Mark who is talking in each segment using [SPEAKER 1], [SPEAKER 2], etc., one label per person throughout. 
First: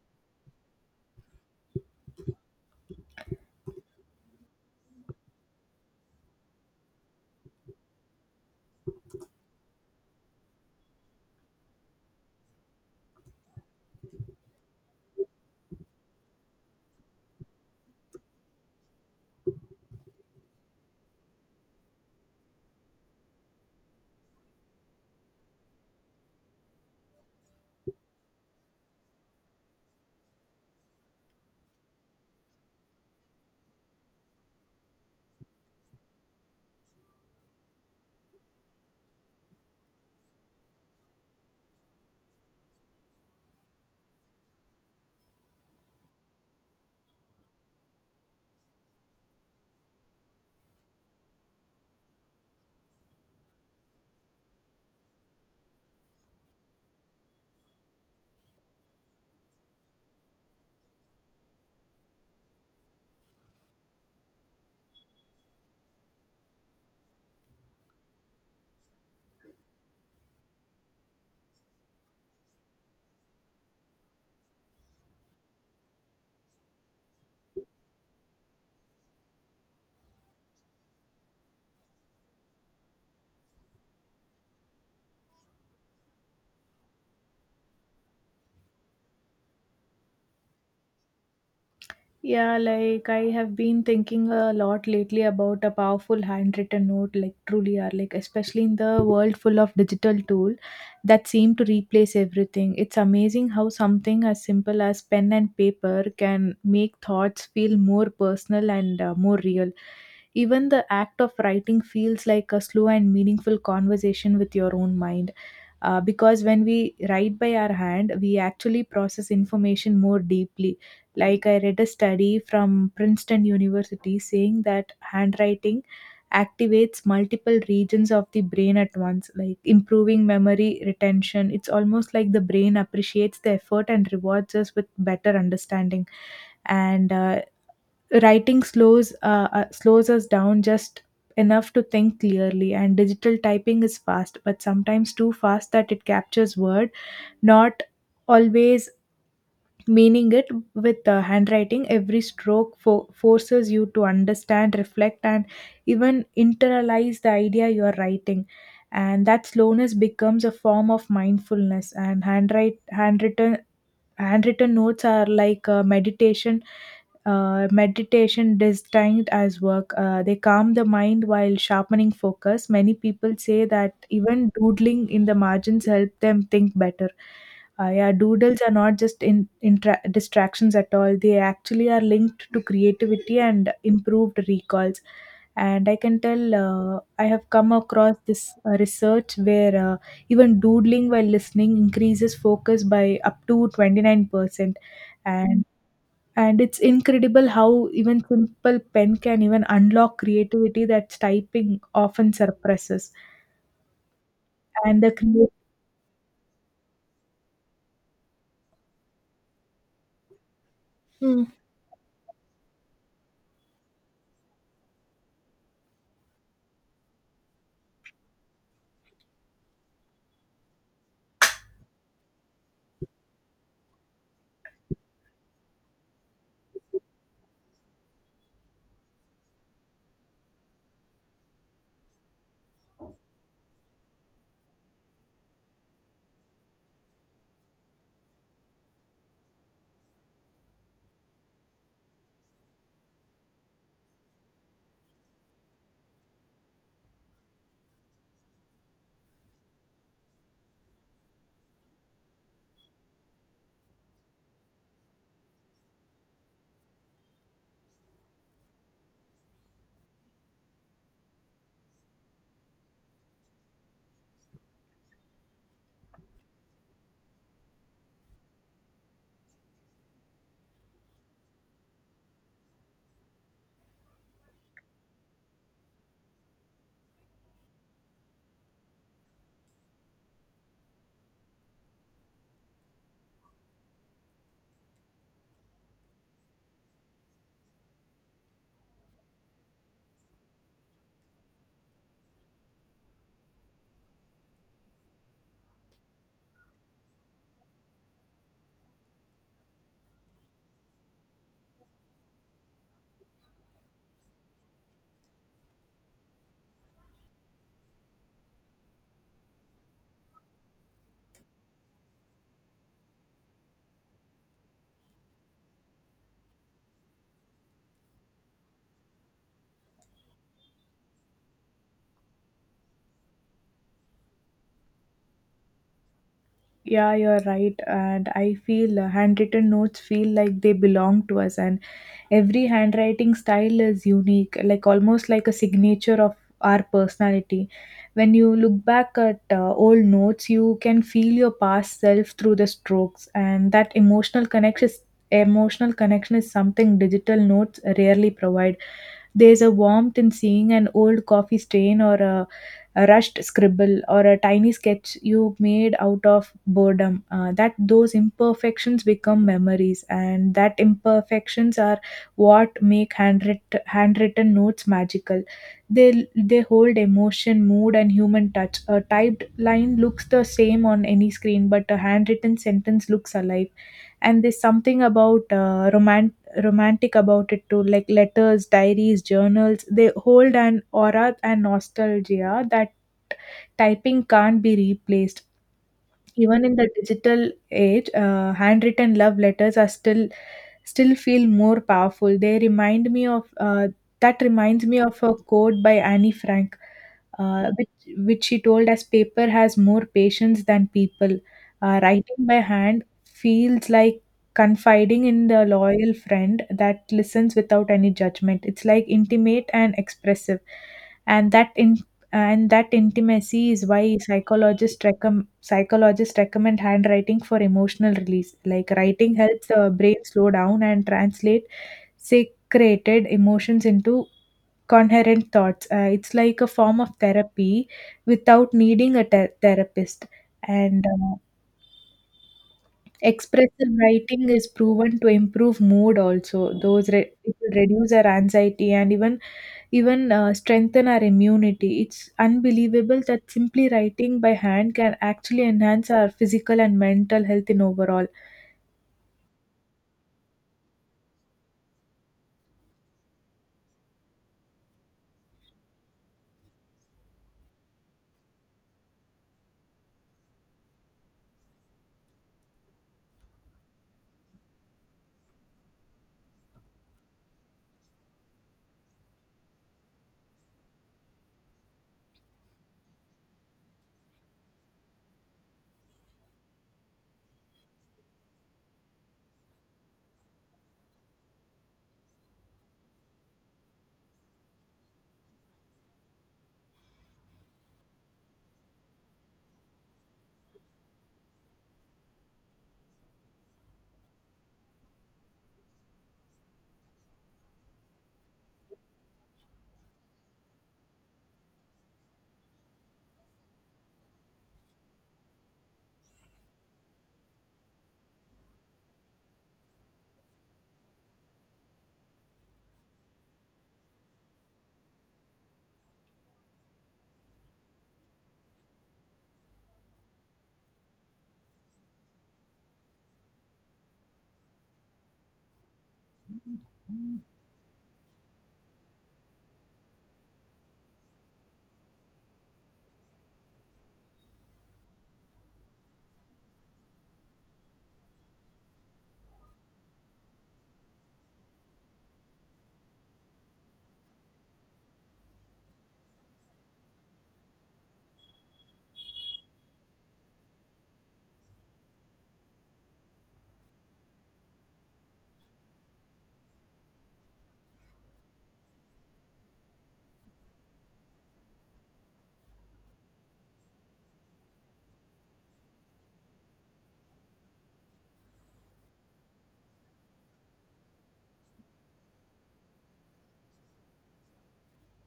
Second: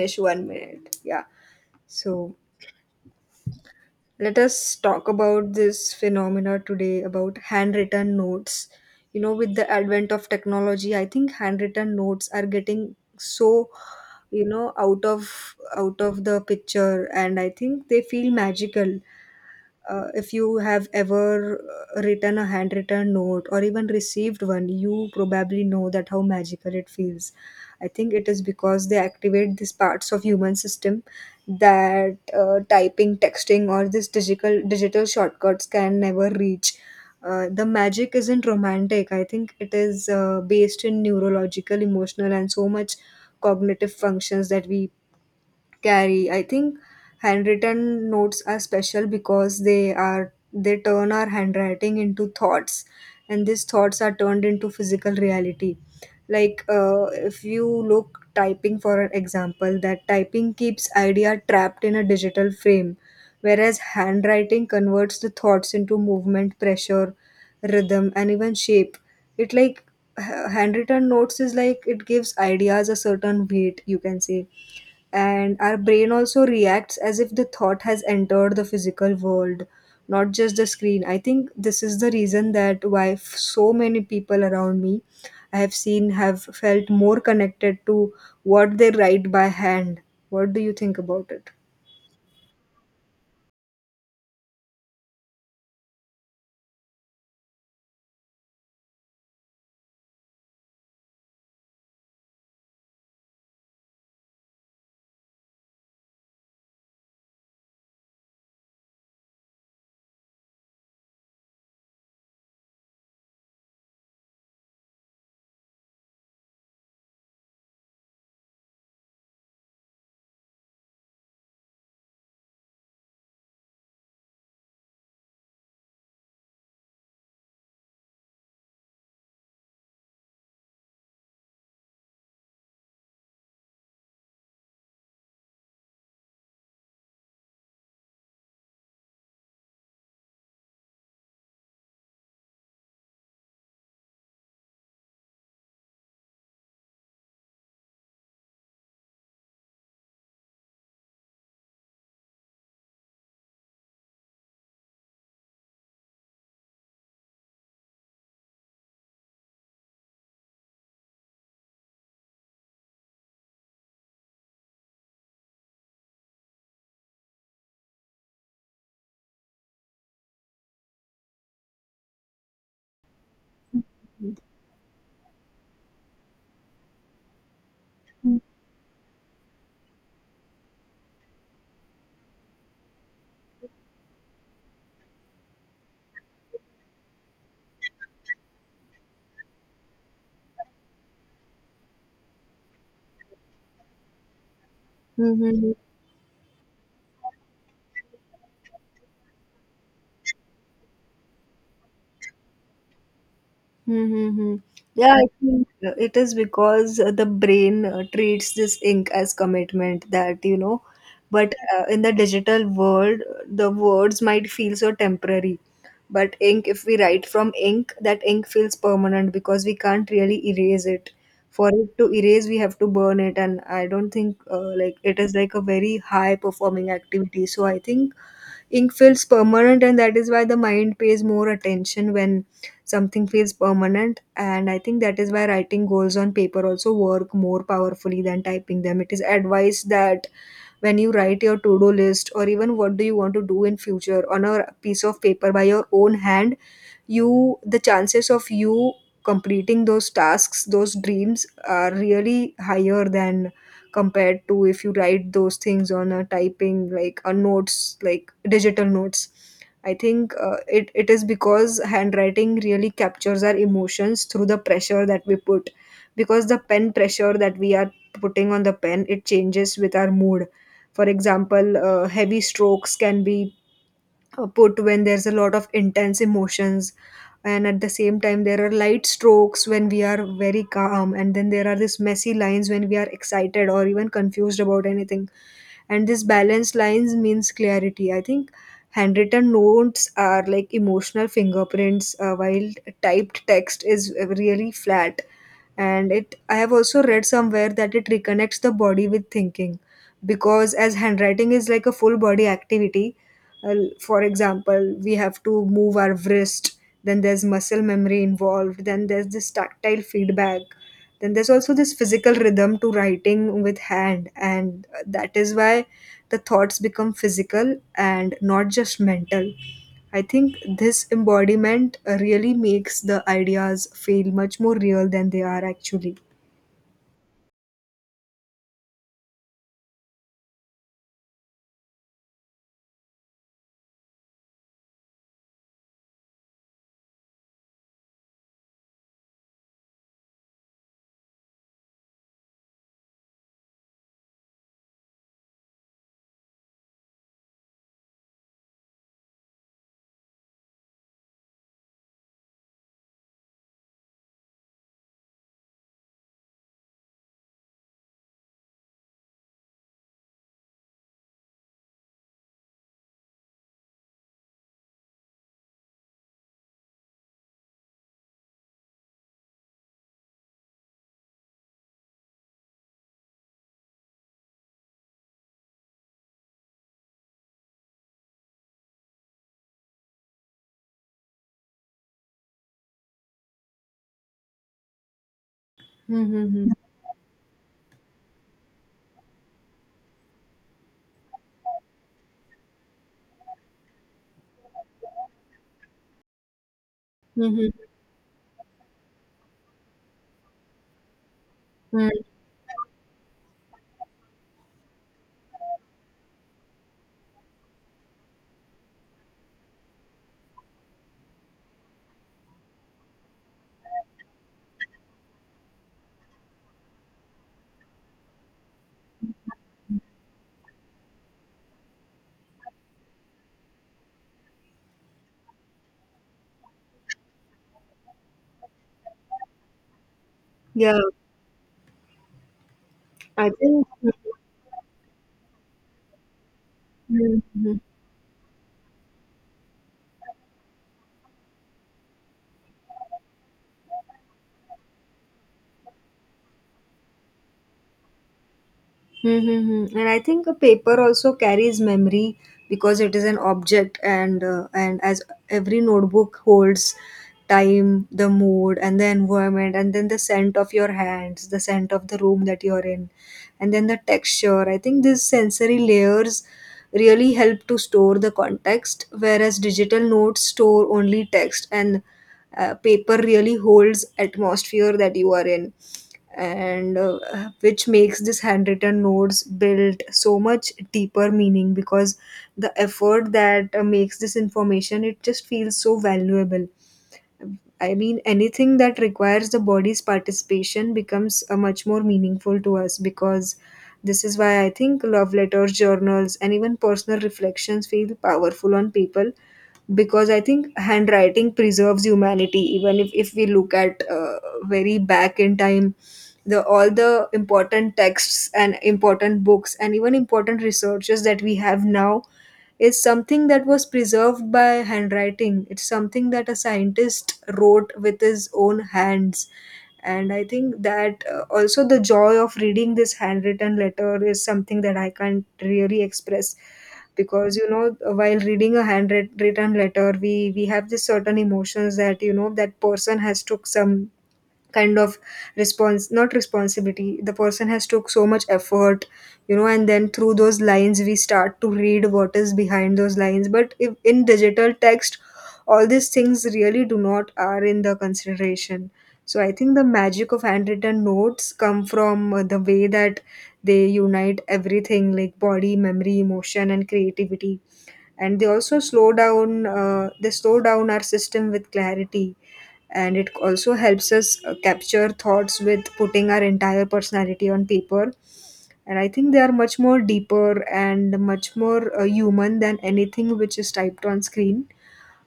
[SPEAKER 1] Finish 1 minute. Yeah. So let us talk about this phenomena today about handwritten notes. You know, with the advent of technology, I think handwritten notes are getting so, out of the picture, and I think they feel magical. If you have ever written a handwritten note or even received one, you probably know that how magical it feels. I think it is because they activate these parts of human system that typing, texting, or this digital shortcuts can never reach. The magic isn't romantic. I think it is based in neurological, emotional, and so much cognitive functions that we carry. I think handwritten notes are special because they turn our handwriting into thoughts, and these thoughts are turned into physical reality. Like, if you look typing for an example, that typing keeps idea trapped in a digital frame, whereas handwriting converts the thoughts into movement, pressure, rhythm, and even shape. It, like, handwritten notes is like it gives ideas a certain weight, you can say, and our brain also reacts as if the thought has entered the physical world, not just the screen. I think this is the reason that why, so many people around me I have seen have felt more connected to what they write by hand. What do you think about it?
[SPEAKER 2] Yeah, like I have been thinking a lot lately about a powerful handwritten note, like truly are, like especially in the world full of digital tool that seem to replace everything. It's amazing how something as simple as pen and paper can make thoughts feel more personal and more real. Even the act of writing feels like a slow and meaningful conversation with your own mind, because when we write by our hand we actually process information more deeply. Like I read a study from Princeton University saying that handwriting activates multiple regions of the brain at once, like improving memory retention. It's almost like the brain appreciates the effort and rewards us with better understanding. And Writing slows slows us down just enough to think clearly. And digital typing is fast, but sometimes too fast that it captures word, not always meaning it. With the handwriting, every stroke forces you to understand, reflect and even internalize the idea you are writing, and that slowness becomes a form of mindfulness. And handwrite handwritten handwritten notes are like meditation, meditation destined as work. They calm the mind while sharpening focus. Many people say that even doodling in the margins help them think better. Yeah, doodles are not just distractions at all. They actually are linked to creativity and improved recalls. And I can tell, I have come across this research where, even doodling while listening increases focus by up to 29%. And
[SPEAKER 1] Mm-hmm.
[SPEAKER 2] and it's incredible how even simple pen can even unlock creativity that typing often suppresses.
[SPEAKER 1] Mm-hmm.
[SPEAKER 2] And the
[SPEAKER 1] Yeah, I
[SPEAKER 2] creative.
[SPEAKER 1] think it is because the brain treats this ink as commitment that, you know, but in the digital world, the words might feel so temporary. But ink, if we write from ink, that ink feels permanent because we can't really erase it. For it to erase, we have to burn it, and I don't think like it is like a very high performing activity. So I think ink feels permanent, and that is why the mind pays more attention when something feels permanent. And I think that is why writing goals on paper also work more powerfully than typing them. It is advice that when you write your to-do list or even what do you want to do in future on a piece of paper by your own hand, you, the chances of you completing those tasks, those dreams, are really higher than compared to if you write those things on a typing, like a notes, like digital notes. I think it is because handwriting really captures our emotions through the pressure that we put, because the pen pressure that we are putting on the pen, it changes with our mood. For example, heavy strokes can be put when there's a lot of intense emotions, and at the same time there are light strokes when we are very calm, and then there are these messy lines when we are excited or even confused about anything. And this balanced lines means clarity. I think handwritten notes are like emotional fingerprints, while typed text is really flat. And it, I have also read somewhere that it reconnects the body with thinking, because as handwriting is like a full body activity. Well, for example, we have to move our wrist, then there's muscle memory involved, then there's this tactile feedback, then there's also this physical rhythm to writing with hand, and that is why the thoughts become physical and not just mental. I think this embodiment really makes the ideas feel much more real than they are actually.
[SPEAKER 2] Yeah, you're right. And I feel handwritten notes feel like they belong to us, and every handwriting style is unique, like almost like a signature of our personality. When you look back at old notes, you can feel your past self through the strokes, and that emotional connection is something digital notes rarely provide. There's a warmth in seeing an old coffee stain or a rushed scribble or a tiny sketch you made out of boredom, that those imperfections become memories, and that imperfections are what make handwritten notes magical. They hold emotion, mood and human touch. A typed line looks the same on any screen, but a handwritten sentence looks alive. And there's something about, uh, romantic about it too, like letters, diaries, journals, they hold an aura and nostalgia that typing can't be replaced. Even
[SPEAKER 1] Mm-hmm.
[SPEAKER 2] in the digital age, handwritten love letters are still feel more powerful. They remind me of, that reminds me of a quote by Annie Frank, uh,
[SPEAKER 1] Mm-hmm.
[SPEAKER 2] which which she told us: "Paper has more patience than people. Writing by hand feels like" confiding in the loyal friend that listens without any judgment. It's like intimate and expressive. And that and that intimacy is why psychologists recommend handwriting for emotional release. Like writing helps the brain slow down and translate secreted emotions into coherent thoughts. It's like a form of therapy without needing a therapist.
[SPEAKER 1] Yeah,
[SPEAKER 2] And
[SPEAKER 1] I think.
[SPEAKER 2] Expressive writing is proven to improve mood. Also it will
[SPEAKER 1] Mhm.
[SPEAKER 2] reduce our anxiety and even strengthen our immunity. It's unbelievable that simply writing by hand can actually enhance our physical and mental health in overall.
[SPEAKER 1] Mm-hmm. And I think a paper also carries memory, because it is an object, and as every notebook holds time, the mood, and the environment, and then the scent of your hands, the scent of the room that you're in, and then the texture. I think these sensory layers really help to store the context, whereas digital notes store only text, and paper really holds atmosphere that you are in. And Which makes this handwritten notes build so much deeper meaning, because the effort that makes this information, it just feels so valuable. I mean, anything that requires the body's participation becomes much more meaningful to us. Because this is why I think love letters, journals, and even personal reflections feel powerful on people, because I think handwriting preserves humanity. Even if we look at very back in time, the all the important texts and important books and even important researches that we have now is something that was preserved by handwriting. It's something that a scientist wrote with his own hands. And I think that also the joy of reading this handwritten letter is something that I can't really express, because you know, while reading a handwritten letter, we have this certain emotions that, you know, that person has took some kind of response, not responsibility, the person has took so much effort, you know. And then through those lines we start to read what is behind those lines, but if in digital text, all these things really do not are in the consideration. So I think the magic of handwritten notes come from the way that they unite everything, like body, memory, emotion, and creativity. And they also slow down, our system with clarity. And it also helps us capture thoughts with putting our entire personality on paper. And I think they are much more deeper and much more human than anything which is typed on screen.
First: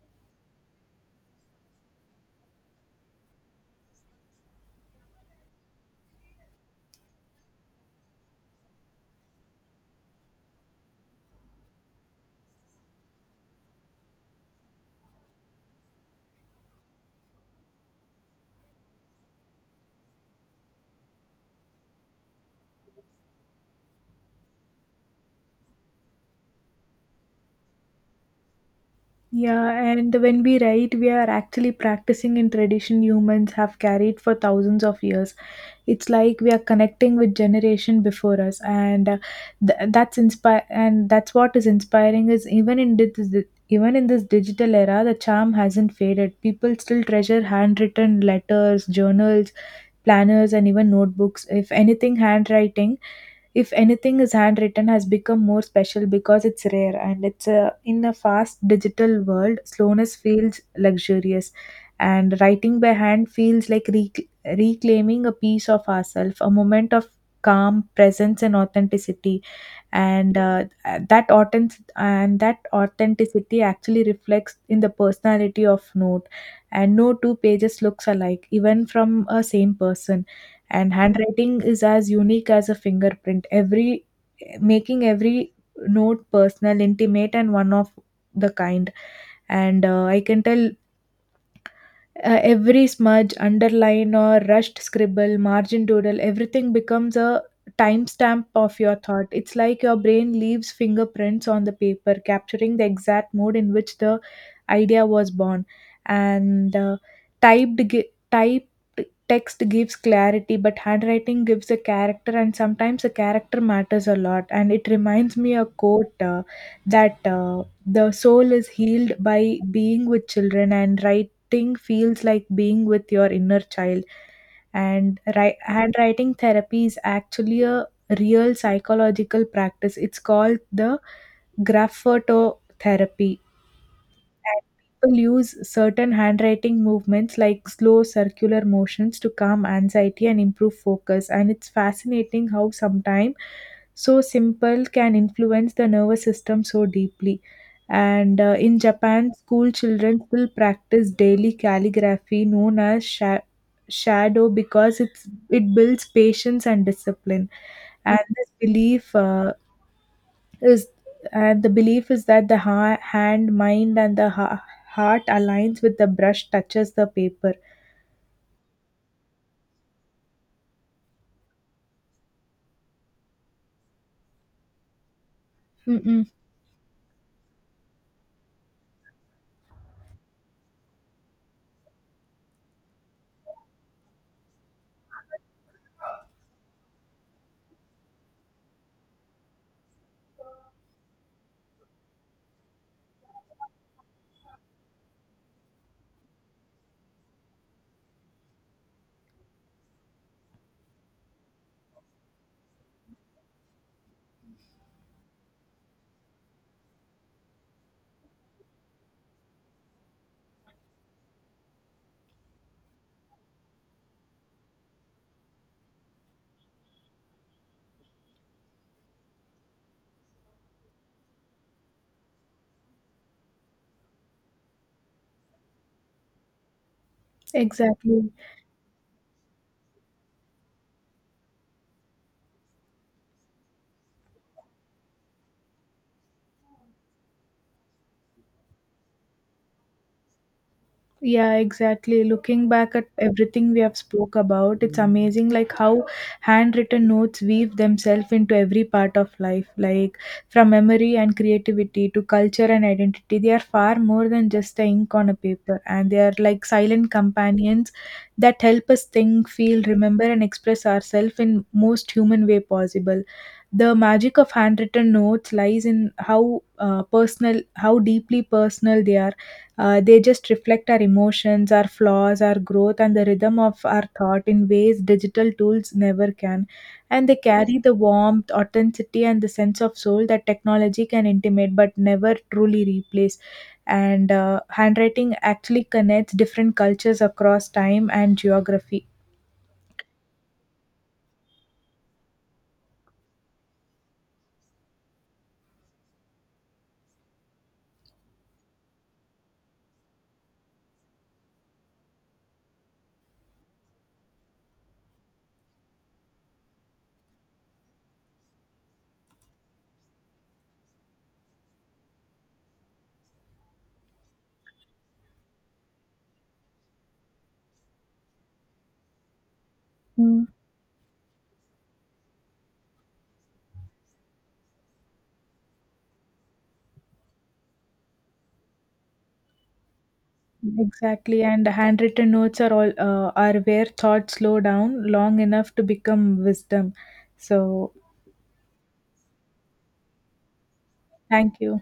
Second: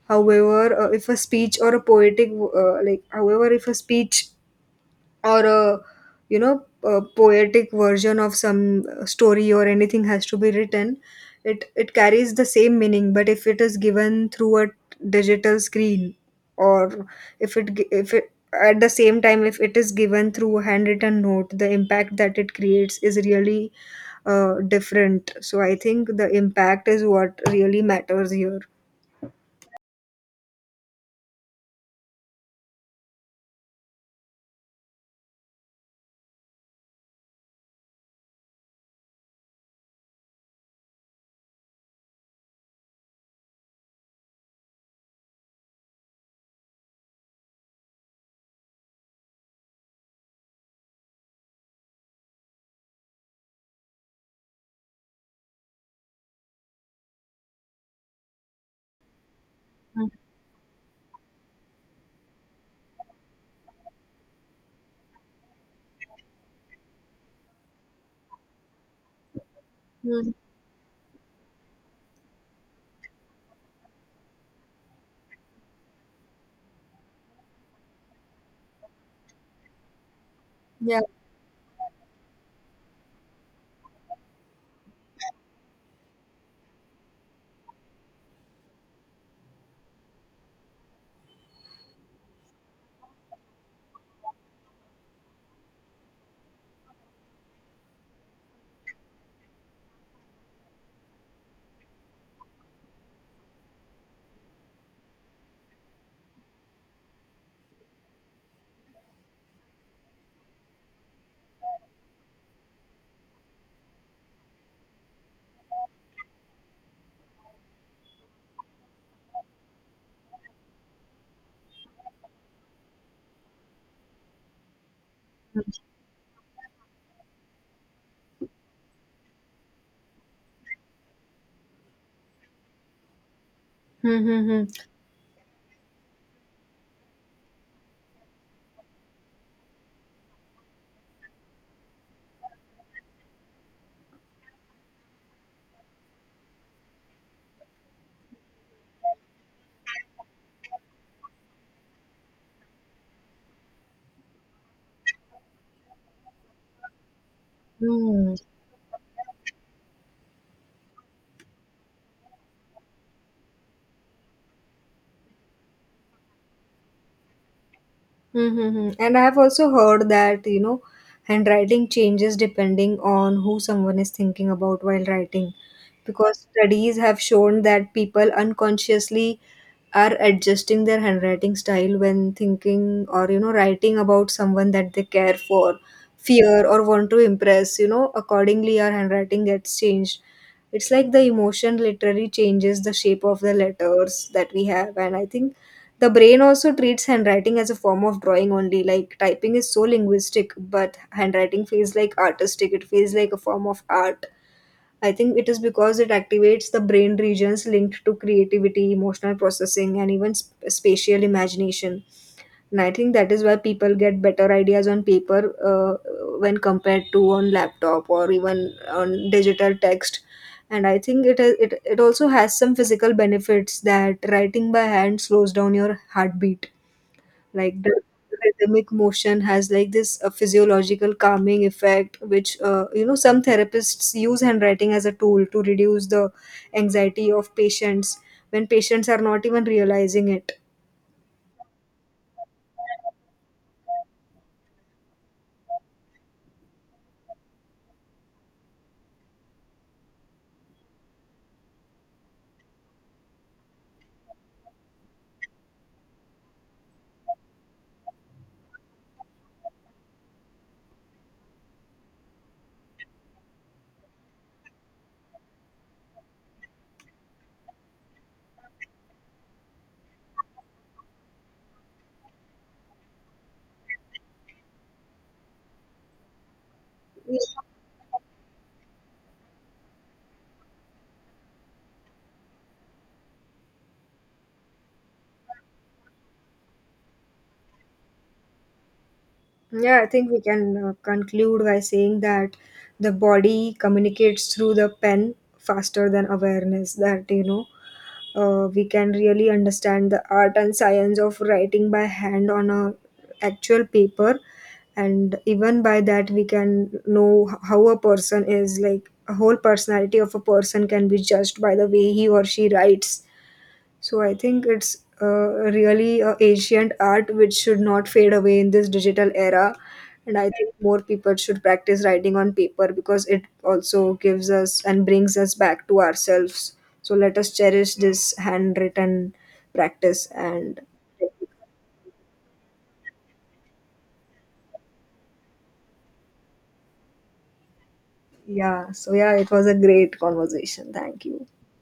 [SPEAKER 1] However, if a speech or a poetic like however, if a speech or a, you know, a poetic version of some, story or anything has to be written, it carries the same meaning. But if it is given through a digital screen, or if it gi- if it at the same time, if it is given through a handwritten note, the impact that it creates is really different. So I think the impact is what really matters here.
[SPEAKER 2] Yeah, and when we write, we are actually practicing in tradition humans have carried for thousands of years. It's like we are connecting with generation before us, and th- that's inspire and that's what is inspiring is even in this digital era, the charm hasn't faded. People still treasure handwritten letters, journals, planners and even notebooks. If anything handwriting, if anything is handwritten has become more special because it's rare, and it's a, in a fast digital world slowness feels luxurious. And writing by hand feels like reclaiming a piece of ourselves, a moment of calm, presence and authenticity.
[SPEAKER 1] Mm,
[SPEAKER 2] And uh, that authentic and that authenticity actually reflects in the personality of note, and no two pages looks alike even from a same person. And
[SPEAKER 1] yeah.
[SPEAKER 2] handwriting is as unique as a fingerprint, every making every note personal, intimate and one of the kind. And I can tell, every smudge, underline, or rushed scribble, margin doodle, everything becomes a timestamp of your thought. It's like your brain leaves fingerprints on the paper, capturing the exact mode in which the idea was born. And typed text gives clarity, but handwriting gives a character, and sometimes a character matters a lot. And it reminds me a quote, that the soul is healed by being with children, and writing thing feels like being with your inner child. And handwriting therapy is actually a real psychological practice. It's called the graphoto therapy. And
[SPEAKER 1] Mm-hmm.
[SPEAKER 2] people use certain handwriting movements like slow circular motions to calm anxiety and improve focus. And it's fascinating how sometimes so simple can influence the nervous system so deeply. And in Japan, school children still practice daily calligraphy known as shadow, because it builds patience and discipline. And this belief, is and the belief is that the hand, mind and the heart aligns with the brush touches the paper.
[SPEAKER 1] Mm-hmm. And I have also heard that, you know, handwriting changes depending on who someone is thinking about while writing,
[SPEAKER 2] Mm-mm,
[SPEAKER 1] because studies have shown that people unconsciously are adjusting their handwriting style when thinking or, you know, writing about someone that they care for, fear, or want to impress. You know, accordingly our handwriting gets changed. It's like the emotion literally changes the shape of the letters that we have. And I think the brain also treats handwriting as a form of drawing only, like typing is so linguistic, but handwriting feels like artistic. It feels like a form of art. I think it is because it activates the brain regions linked to creativity, emotional processing, and even spatial imagination. And I think that is why people get better ideas on paper when compared to on laptop or even on digital text. And I think it also has some physical benefits, that writing by hand slows down your heartbeat, like the
[SPEAKER 2] exactly.
[SPEAKER 1] rhythmic motion has like this physiological calming effect, which, you know, some therapists use handwriting as a tool to reduce the anxiety of patients when patients are not even realizing it.
[SPEAKER 2] Yeah, exactly. Looking back at everything we have spoke about, it's amazing like how handwritten notes weave themselves into every part of life, like from memory and creativity to culture and identity. They are far more than just the ink on a paper, and they are like silent companions that help us think, feel, remember, and express ourselves in most human way possible. The magic of handwritten notes lies in how how deeply personal they are. They just reflect our emotions, our flaws, our growth, and the rhythm of our thought in ways digital tools never can. And they carry the warmth, authenticity, and the sense of soul that technology can intimate but never truly replace. And handwriting actually connects different cultures across time and geography.
[SPEAKER 1] Yeah, I think we can conclude by saying that the body communicates through the pen faster than awareness. That, you know, we can really understand the art and science of writing by hand on a actual paper. And even by that we can know, how a person is, like a whole personality of a person can be judged by the way he or she writes. So I think it's really a ancient art which should not fade away in this digital era. And I
[SPEAKER 2] Mm,
[SPEAKER 1] think more people should practice writing on paper because it also gives us and brings us back to ourselves. So let us cherish this handwritten practice. And
[SPEAKER 2] exactly, and handwritten notes are all are where thoughts slow down long enough to become wisdom. So,
[SPEAKER 1] yeah, so yeah, it was a great conversation. Thank you.
[SPEAKER 2] thank you.